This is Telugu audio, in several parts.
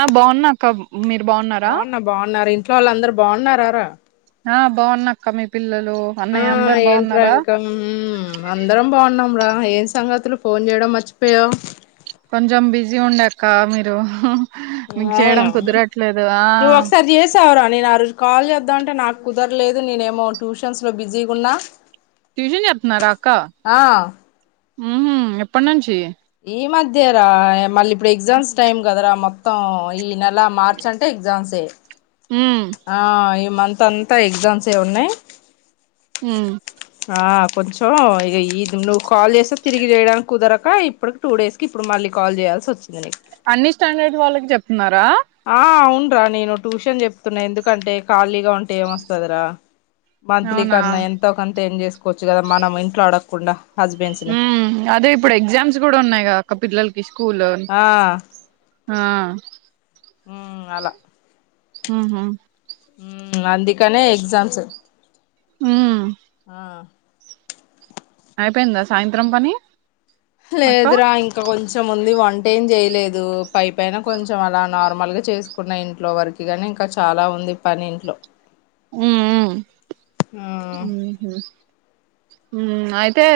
ఆ బాగున్నా అక్క మీరు బాగున్నారా ఇ వాళ్ళు అందరు బాగున్నారారా బాగున్నా అక్క పిల్లలు ఆ అన్నయ్య అందరు ఏంట్రా బాగున్నారా ఇంకా అందరం బాగున్నాం రా ఆ ఏం సంగతులు ఫోన్ చేయడం మర్చిపోయావు కొంచెం బిజీ ఉండక్క మీరు మీకు చేయడం అవునా కుదరట్లేదు ఆ నువ్వు ఒకసారి చేసావరా నేను ఆ రోజు కాల్ చేద్దామంటే నాకు కుదరలేదు నేనేమో ట్యూషన్స్లో బిజీగా ఉన్నా ట్యూషన్ చెప్తున్నారా అక్క ఆ మ్ ఎప్పటి నుంచి ఈ మధ్య రా మళ్ళీ ఇప్పుడు ఎగ్జామ్స్ టైం కదరా మ మొత్తం ఈ నెల మార్చ అంటే ఎగ్జామ్సే ఉమ్ ఆ మంత్ అంతా ఎగ్జామ్స్ ఏ ఉన్నాయి మ్ అ కొంచెం ఇక ఇది నువ్వు కాల్ చేస్తే తిరిగి వేయడానికి కుదరక ఇప్పడుకి టూ డేస్కి ఇప్పుడు మళ్ళీ కాల్ చేయాల్సి వచ్చింది నిక్ అన్ని స్టాండర్డ్ వాళ్ళకి చెప్తున్నారా ఆ అవున్రా నేను ట్యూషన్ చెప్తున్నా ఎందుకంటే ఖాళీగా ఉంటే ఏమొస్తుంది రా మంత్లీ అవునా కన్నా ఎంతో కంత ఏం చేసుకోవచ్చు కదా మనం ఇంట్లో అడ కుండా ఉ అదే ఇప్పుడు ఎగ్జామ్స్ కూడా ఉన్నాయి కా అక్క పిల్లల్ ఇస్కూలో ఆ ఆ ఉ అలా మ్ హు మ్ అందుకనే ఎగ్జామ్స్ ఉమ్, ఆ అయిపోయిందా సాయంత్రం పని అక్క లేదురా ఇంకా కొంచెం కొంచెంముంది వంటేం చేయలేదు పైపైన కొంచెం అలా నార్మల్గా చేసుకున్న ఇంట్లో వరకు కానీ ఇంకా చాలా ఉంది పని ఇంట్లో హ్మ్ మ్మ్ మ్మ్ అయితే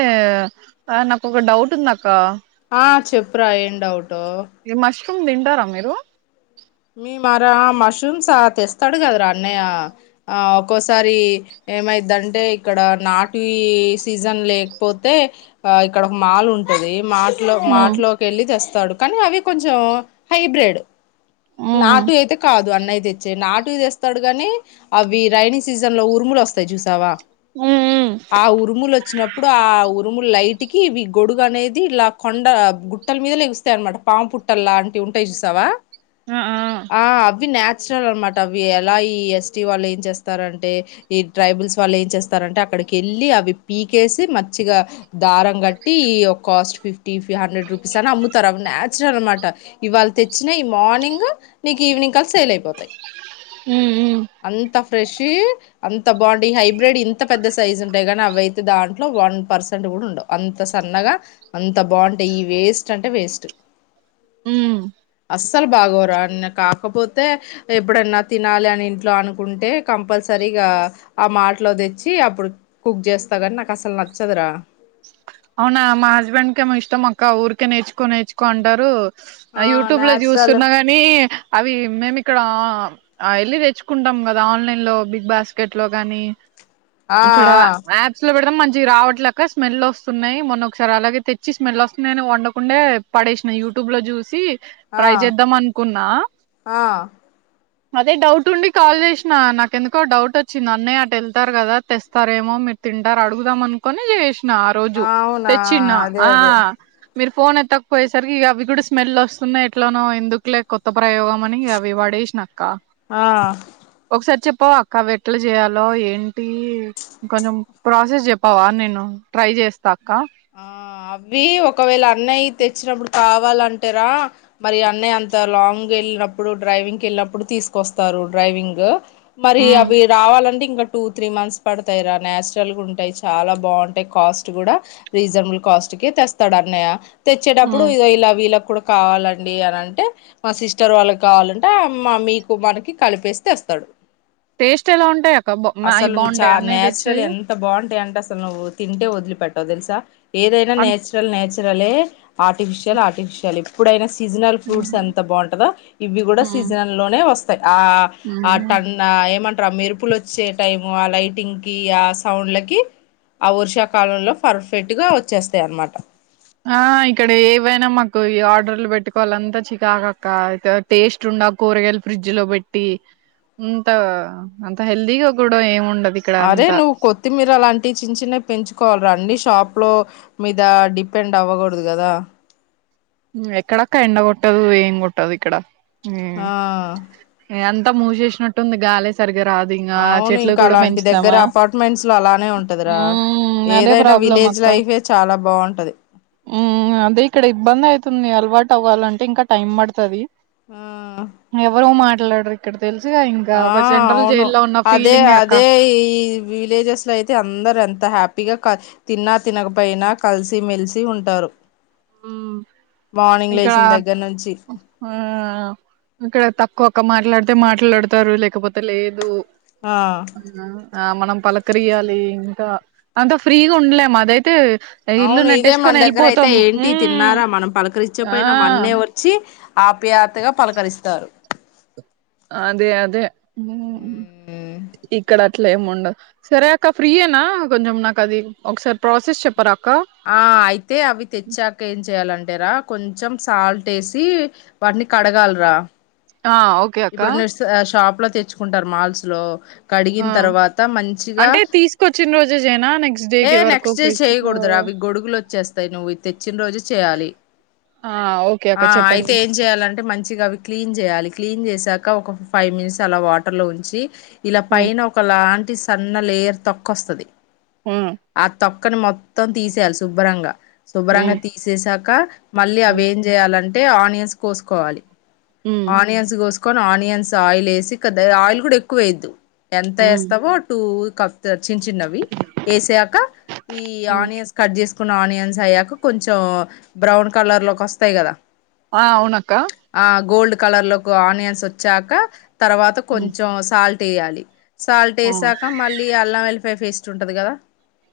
నాకొక డౌట్ ఉందక్క ఆ చెప్పురా ఏం డవుట్ ఏ మష్ మష్రూమ్ తింటారా మీరు మీ మరా మష్రూమ్సా తెస్తాడు కదరా అన్నయ్య ఆ ఒక్కోసారి ఏమైద్దంటే ఇక్కడ నాటువి సీజన్ లేకపోతే ఆ ఇక్కడ ఒక మాల్ ఉంటది మార్ట్లో మ్మ్ మార్ట్లోకి వెళ్ళి తెస్తాడు కానీ అవి కొంచెం హైబ్రిడ్ మ్మ్ నాటు అయితే కాదు అన్నయితే తెచ్చే నాటుయి తెస్తాడు గాని అవి రైైనీ సీజన్ లో ఉరుములు వస్తాయి చూసావా మ్మ్ ఆ ఉరుములు వచ్చినప్పుడు ఆ ఉరు ఉరుము లైట్కి ఇవి గొడుగు అనేది ఇలా కొండ గుట్టల మీద లెగుస్తాయి అన్నమాట పాము పుట్టల్ లాంటివి ఉంటాయి చూసావా ఆ అవి న నచురల్ అనమాట అవి ఎలా ఈ ఎస్టీ వాళ్ళు ఏం చేస్తారంటే, ఈ ట్రైబుల్స్ వాళ్ళు ఏం చేస్తారంటే అక్కడికి వెళ్ళి అవి పీకేసి మచ్చిగా దారం కట్టి, ఒక కాస్ట్ ఫిఫ్టీ హండ్రెడ్ రూపీస్ అని అమ్ముతారు అవి నచురల్ అనమాట, ఇవాళు తెచ్చినా ఈ మార్నింగ్ నీకు ఈవినింగ్ కలిసి సెయిల్ అయిపోతాయి హ్మ్ మ్మ్ ఫ్రెష్యీ అంత బాగుంటంది హైబ్రిడ్ ఇంత పెద్ద సైజ్ ఉంటాయి కానీ అవియితే దాంట్లో వన్ పర్సెంట్ కూడా ఉండవు అంత సన్నగా అంత బాగుంటాయి ఈ వేస్ట్ అంటే వేస్ట్ మ్ సలు భాగోర కాకపోతే ఎప్పుడన్నా తినాలి అని ఇంట్లో అనుకుంటే, కంపల్సరీగా ఆ మాటలో తెచ్చి అప్పుడు కుక్ చేస్తా కానీ నాకు అసలు నచ్చదురా అవునా మా హస్బెండ్కే ఇష్టమే అక్క ఊరికే నేర్చుకో నేర్చుకో అంటారు ఆ యూట్యూబ్ లో నాచురల్ చూస్తున్నా గాని అవి మేమి ఇక్కడ అ వెళ్ళి తెచ్చుకుంటాం కదా ఆన్లైన్ లో బిగ్ బాస్కెట్ లో గాని ఆ ఇక్కడ యాప్స్ లో పెడం మం చి రావట్ల స్మెల్ వస్ స్తున్నాయి మొన్నొ ఒకసారి అలాగే తెచ్చి స్మెల్ వస్తున్నాయియని వండకుండా పడేసినాయి యూట్యూబ్ లో చూసి ఆ ట్రై చేద్దాం అనుకున్నా ఆ అదే డౌట్ ఉండి కాల్ చేసినా, నాకెందుకో డౌట్ వచ్చింది అన్నయ్య అటు వెళ్తారు కదా, తెస్తారేమో మీరు తింటారు అడుగుదాం అనుకొని చేసినా రోజు ఆ అవునా తెచ్చిన అదే ఆ అదే మీరు ఫోన్ ఎత్తకపోయేసరికి ఇక అవి కూడా స్మెల్ వస్తున్నాయి ఎట్లానో ఎందుకులే కొత్త ప్రయోగం అని ఇ అవి పడేసినక్క ఆ ఒక సారి చెప్పావా అక్క వెట్లు చేయాలో ఏంటి కొంచెం ప్రాసెస్ చెప్పావా నేను ట్రై చేస్తాక్క ఆ అవి ఒకవేళ అన్నయ్య తెచ్చినప్పుడు కావాలంటార, మరి అన్నయ్య అంత లాంగ్ వెళ్ళినప్పుడు డ్రైవింగ్కి వెళ్ళినప్పుడు తీసుకొస్తారు డ్రైవింగ్ మరి ఉమ్ అవి రావాలండి ఇంకా టూ త్రీ మంత్స్ పడతాయి రా నాచురల్ గా ఉంటాయి చాలా బాగుంటాయి కాస్ట్ కూడా రిజనేబల్ కాస్ట్కి స్థడన్ని తెచ్చేటప్పుడు ఉమ్ ఇ ఇలా ఇలా కూడా కావాలండి అని అంటే మా సిస్టర్ వాళ్ళకి కావాలంటే మా మీకు మనకి కలిపేస్తే ఇస్తాడు టేస్ట్ ఎలా ఉంటాయ అక్క బ అవి చ బాగుంటాయి అన్నీ ఇది నేచురల్ వచ్చాయి ఎంత బాగుంటాయి అంటే అసలు ను్వు తింటే వదిలి పెెట్టవ తెలిసా ఏదైనా అన్ నేచురల్ నేచ ఆర్టిఫిషియల్ ఆర్టిఫిషియల్ ఇప్పుడైనా సీజనల్ ఫ్రూట్స్ ఉమ్ ఎంత బాగుంటందో ఇవి కూడా ఉమ్ సీజనల్ లోనే వస్తా ఆ ఆ ఉమ్. టన్ ఏమంట అ మెరుపులు వచ్చే టైము ఆ లైటింగ్ కి ఆ సౌండ్లకి ఆ వర్షాకాలంలోర్ఫ పెట్టుగా వచ్చేస్తాయి అనమాట ఆ ఇక్కడ ఏవైనా మాకు ఆర్డర్లు పెట్టుకోవాలి అంతా చికాకక్క టేస్ట్ ఉండ కూరగాయలు ఫ్రిడ్జ్ లో పెట్టి అంత అంత హెల్దీగా కూడా ఏమిండ అరే నువ్వు కొత్తిమీర అలాంటివి చిన్న చిన్నవి పెంచుకోవాల రం షాప్ లో మీద డిపెండ్ అవ్వకూడదు కదా ఎక్కడక్క ఎండ కొట్టదు ఏం కొట్టదు ఇక్కడ హ్మ్మ్ ఆ ంత మూవ చేసినట్టుంది గాాల సరికి అవును ఇంకా అలాంటి దగ్గర అపార్ట్మెంట్స్ లో అలానే ఉంటదిరా ఉమ్ అదే ఏదైనా ప్రాబ్లం విలేజ్ అక్క లైఫే చాలా బాగుంటది ఉమ్ అదే ఇక్కడ ఇబ్బంది అలవాటు అవ్వాలంటే ఇంకా టైమ్ పడుతుంది ఆ ఎల్లాడ ఆ అవును అదే ఫీలింగే అక్క అదే ఈ విలేజెస్ లో అయితే అందరు ఎంత హ్యాపీ తప్పిగా తిన్నా తినకపోయినా కలిసిమెెలిసి ఉంటారు మార్నింగ్ ఇక్కడ లేచిన దగ్గర నుంచి ఆ ఇక్కడ తక్కువ ఒక్క మాట్లాడితే మాట్లాడుతారు లేకపోతే లేదు ఆ ఆ మనం పలకరియాలి ఇంకా అంత ఫ్రీగా ఉండలేము అదైతే ఇల్లు అవును ఇదే మన నట్టేసుకొని దగ్గర అయితే వెళ్ళిపోతాం ఏంటి మ్మ్ తిన్నారా మనం ఆ పలకరిచ్చపోయినా మన్నే వచ్చి ఆప్యాతగా పలకరిస్తారు అదే అదే ఉ ఉమ్. ఇక్కడ అట్లా ఏముండదు సరే అక్క ఫ్రీ అనా కొంచెం నాకు అది ఒకసారి ప్రాసెస్ చెప్పరా అక్క ఆ అయితే అవి తెచ్చాక ఏం చేయ్యాలంటే రా కొంచెం సాల్ట్ వేసి వాటిని కడగాలరా ఆ ఓకే అక్క లో తెచ్చుకుంటారు మాల్స్ లో ఆ కడిగిన తర్వాత మంచిగా అంటే తీసుకొచ్చిన రోజే జేనా నెక్స్ట్ డే ఏ కి వరకు నెక్స్ట్ డే ఫ్రిడ్జ్ లో చేయకూడదురా అవి గొడుగులు వచ్చేస్తాయి నువ్వు ఇ తెచ్చిన రోజు చేయాలి ఆ ఓకే అక్క ఆ అయితే చెప్పండి ఏం చేయాలంటే మంచిగా అవి క్లీన్ చేయాలి చేసాక ఒక ఫైవ్ మినిట్స్ అలా వాటర్ లో ఉంచి ఇలా మ్మ్ పైన ఒక లాంటి టి సన్న లేయర్ తోక్కు వస్తది మ్మ్ ఆ తోక్ తోక్కని మొత్తం తీసేయాలి శుభ్రంగా శుభ్రంగా మ్మ్ తీసేసాక మళ్ళీ అవి ఏం చేయాలంటే అంటే ఆనియన్స్ కోసుకోవాలి మ్మ్ ఆనియన్ పోసుకొని ఆనియన్స్ ఆయిల్ వేసి ఆయిల్ కూడా ఎక్కువ వేయద్దు ఎంత హ్మ్ ఎస్తావో టూ కక్ చిన్న చిన్నవి వేసాక ఈ హ్మ్ ఆనియన్స్ కట్ చేసుకున్న ఆనియన్స్ అయ్యాక కొంచెం బ్రౌన్ కలర్ లోకి వస్తాయి కదా ఆ అవునాక్క ఆ గోల్డ్ కలర్ లో ఆనియన్స్ వచ్చాక తర్వాత హ్మ్. కొంచెం సాల్ట్ తియాలి సాల్ట్ ఆ! వేసాక మళ్ళీ అల్లం వె ఫైఫేస్ట్ంటుది కదా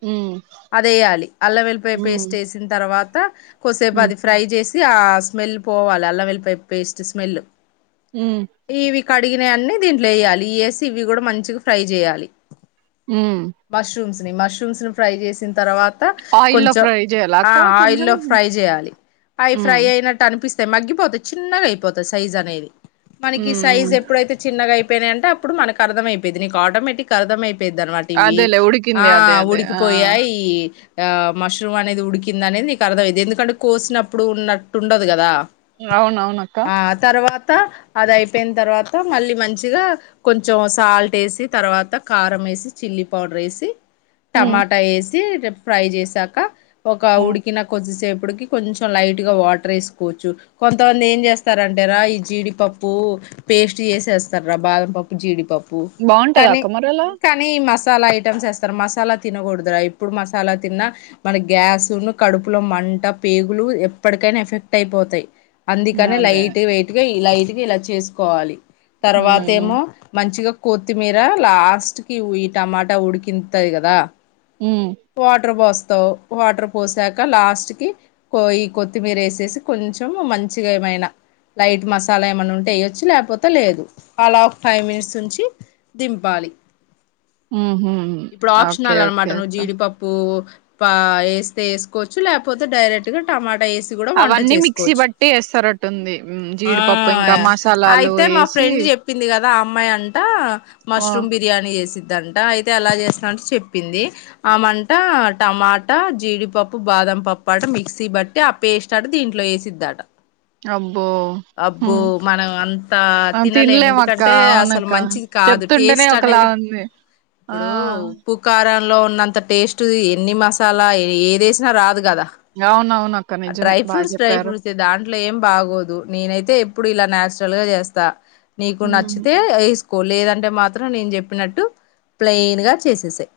హ్మ్. అదేయాలి అల్ల వెల్లిపాయ హ్మ్. పేస్ట్ వేసిన తర్వాత ద కొసేపు హ్మ్. అది ఫ్రై చేసి ఆ స్మెల్ పోవాలి అల్లం ఎల్లిపాయ పేస్ట్ స్మెల్ ఉ కడిగినయాన్ని దీంట్లో ఏయాలి ఎసి ఇవి కూడా మంచిగా ఫ్రై చేయాలి ఉ మష్రూమ్స్ మష్రూమ్స్ ని ఫ్రై చేసిన్ తర్వా త ఆయిల్‌లో కొంచెం ఫ్రై జేయాలా ఆ అక్క ఆయిల్ కొంచెం? లో హ్మ్. ఫ్రై చేయాలి అయి ఫ్రై హ్మ్. అయినట్టు అనిపిస్ మగ్గిపొతే చిన్నగా అయిపోతయ్ సైజ్ అనేది మనకి సైజ్ హ్మ్. ఎప్పుడైతే చిన్నగా అయి పేనాయి అంటే అప్పుడు మనకు అర్ధమైపోయిద్ది నీకు ఆటోమేటిక్ గా అర్థమయి ద్ది అనమాట ఇవి అదేలే ఆ ఉడికింది. అదే. అదే. ఆ! ఉడికిపోయాయి ఆ మష్రూమ్ అనేది ఉడికింద అనేది నీకు అర్థమైంది ఎందుకంటే కోసినప్పుడు ఉన్నట్టు ఉండదు కదా అవును అవును అక్క త అది అయిపోయిన తర్వాత మళ్ళీ మంచిగా కొంచెం సాల్ట్ వేసి తర్వాత కారం వేసి, చిల్లీ పౌడర్ వేసి హ్మ్. టమాటా వేసి రెప్ ఫ్రై జేసాక ఒక హ్మ్. ఉడికి నా కొద్దిసేపు ఉడికి కొంచెం లైట్ గా వాటర్ వేసుకోచ్చు కొంతమంది ఏం చేస్తారంటే రాయ్ జీడిపప్పు పేస్ట్ చేసేస్తారా బాదం పప్పు జీడిపప్ ప్పు బావుంటదా కానీ అక్క మరలా? కానీ ఈ మస్ మసాలా ఐటమ్స్ వేస్తారు మసాలా తినకూడదురా, ఇప్పుడు మసాలా తిన్నా మన గ్యాస్ ను కడుపులో మంట పేగులు ఎప్పటికైనా ఎఫెక్ట్ అయిపోతాయి. అందుకనే అదే. లైట్ గా వెయ్ ఇలా వీటికి ఇలా చేసుకోవాలి తర్వాత హ్మ్. ఏమో మంచిగా కొత్తిమీర లాస్ట్ కి ఈ టమాటా ఉడికింతది కదా హ్మ్. వాటర్ పోస్ తో వాటర్ పోసాక లాస్ట్ కి కొ ఈ కొత్తిమీర వేసేసి కొంచెం మంచిగా ఏమైనా, లైట్ మసాలా ఏమైన్నా ఉంటే వేయొచ్చు లేకపోతే లేదు అలా ఒక ఫైవ్ మినిట్స్ ఉంచి దింపాలి. హ్మ్. హుహు. ఇప్పుడు ఓకే. ఆప్షనల్ ఓకే అనమాటను అక్క. జీడిపప్పు పా వేస్తే వేసుకోవచ్చు లేకపోతే డైరెక్ట్ గా టమాట్ అవన్నీ మిక్సీ బట్టి వేస్తారట్టుంది ఆ అయితే మా ఏసి ఫ్రెండ్ చెప్పింది కదా ఆ అమ్మాయి అంటా ఆ! మష్రూమ్ బిర్యానీ, యేసిద్దంట అయితే ఎలా చేస్తరంటే చెప్పింది, ఆమంట టమాటా జీడిపప్పు బాదం పప్పు అట మిక్సీ బట్టి ఆ పేస్ట్ ఆట దీంట్లో వేసిద్దట. అబ్బో! అబ్బో హ్మ్. మనం అంత ఆ తినలేము తినలేమక్క ఎందుకంటే అసలు అవునక్క మంచిది కాదు చెప్తుంటేనే టేస్ట్ ఒకలా అనేది, ఉంది ఆ ఇప్పుడు ఉప్పు కారాలు లో ఉన్నంత టేస్ట్ ఎన్ని మసాలా ఏదేసినా రాదు కదా అవునవునక్క ఆ నిజమే డ్రై బాగా ఫ్రూట్స్ డ్రై చెప్పారు ఫ్రూట్స్ దాంట్లో ఏం బాగోదు నేనైతే ఎప్పుడు ఇలా నాచురల్ గా చేస్తా నీకు హ్మ్ నచ్చితే వేస్ కో లేదంటే మాత్రం నేను చెప్పినట్టు ప్లెయిన్గా చేసేసేయ్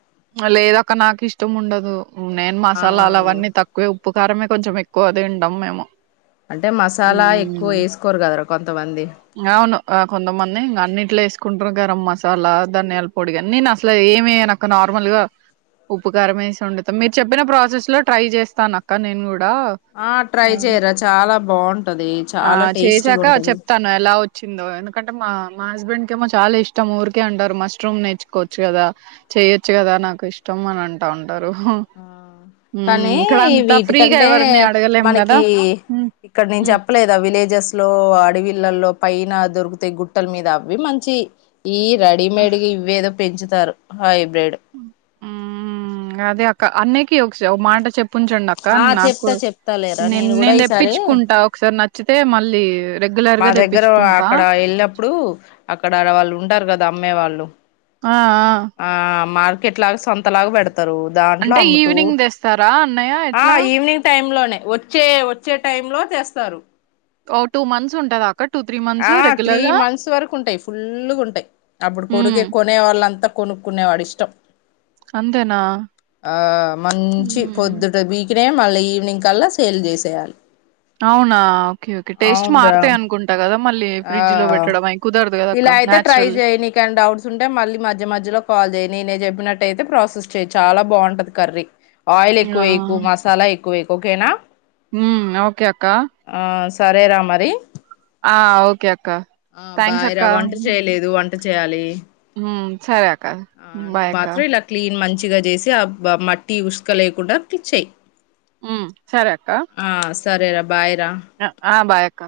లేద ఒక నాకు ఇష్టం ఉండదు నేను ఆ మసాలాలు అవన్నీ తక్కువే ఉప్పు కారమే కొంచెం ఎక్కువ అది ఉండము మేము అంటే మసాలా ఎక్కువ వేసుకోరు కదరా కొంతమంది అవును కొంతమంది ఇంకా అన్నిట్లో వేసుకుంటు గరం మసాలా ధనియాల పొడి అన్ని న అసలు ఏమ ఒక నార్మల్ గా ఉప్పు కారంమేసి ఉండుత మీరు చెప్పిన ప్రాసెస్ లో ట్రై చేస్తాను అక్క నేను కూడా ఆ ట్రై ఆ చెయరా చాలా బాగుంటది ఆ చాలా టేస్ట్గా ఉంటది అంటే మా మా హస్బెండ్ కేమో చాలా ఇష్టం ఊరికే అంటారు మస్మ్ నేర్చుకోవచ్చు కదా చెయొచ్చు కదా నాకు ఇష్టం అని అంటా ఉంట ఆ కానీ ఇక్కడ అంతా ఫ్రీగా వీటికంటే ఎవరిని అడగలేం కదా మనకి మ్మ్ ఇక్కడ నేను మ్మ్ చెప్పలేదా విలేజెస్ లో అడవి పిల్లల్లో పైన దొరికితే గుట్టల మీద అవవి మంచి ఈ రెడీమేడ్గా ఇవ్వేద పెంచుతారు హ్మ్మ్ అదే క్కఅన్నకి ఒకస ఒకమాట చెప్ ఉంచండి అక్క ఆ చెప్తా నాక్కూడ చెప్తా లేరా నేన్ కూడా నేను ఈసారి తెప్పించుకుంటా ఒకసారి న చ్చితే మళ్ళీ రెగ్యులర్ మా గా దగ్గర తెప్పించుకుంటా అక్కడ వెళ్ళినప్పుడు అక్కడ వాళ్ళు ఉంటారు కదా అమ్మే వాళ్ళు ఆ ఆ మార్కెట్ లాగా సొంత లాగా పెడతంది ఘాట్ల అంటే ఈవినింగ్ తెస్తారా అన్నయ్య ఆ ఎట్లా ఈవినింగ్ టైమ్ లో లే వచ్చే వచ్చే టైం లో చేస్తారు ఓ టూ మంత్స్ ఉంటదా అక్క టూ త్రీ మంత్స్ ఆ త్రీ రెగ్యులర్ గా మంత్స్ వరకు ఉంటాయి ఫుల్లుగుంటాయ్, అప్పుడు హ్మ్. కొడుతే కొనే వాళ్ళంతా కొనుక్కునేవాడిష్టం అంతేనా? ఆ మంచి హ్మ్. పొద్దుట బీకే మళ్ళీ ఈవినింగ్ కల్లా సేల్ చేసేయాలి అవునా ఓకే ఓకే టేస్ట్ అవునురా మారుతాయి అనుకుంటా కదా ఆ అక్క ఇలా అయితే ట్రై నేచురల్. జేయ్ నీకేం డౌట్స్ ఉంటే మళ్ళీ మధ్య మధ్యలో కాల్ జేయ్, నేనే చెప్పినట్ ట్ అయితే ప్రాసెస్ చేయ్ చాలా బాగుంటది కర్రీ ఆయిల్ ఎక్కువేయకు మసాలే క్కువేయకు ఒకేనా ఉమ్ ఓకే అక్కా సరేరా మరి ఆ ఓకే అక్క థ్యాంక్స్ అక్క ఎంత చేయాలి సరే అక్క ఆ నువ్వు బాయ్ అక్క మాత్రం ఇలా క్లీన్ మంచిగా చేసి ఆ మట్టి ఉసుక లేకుండా ప్లిచ్చ చేయయి ఉ సరే అక్క సరే రబ్ ఆ బాయ క్క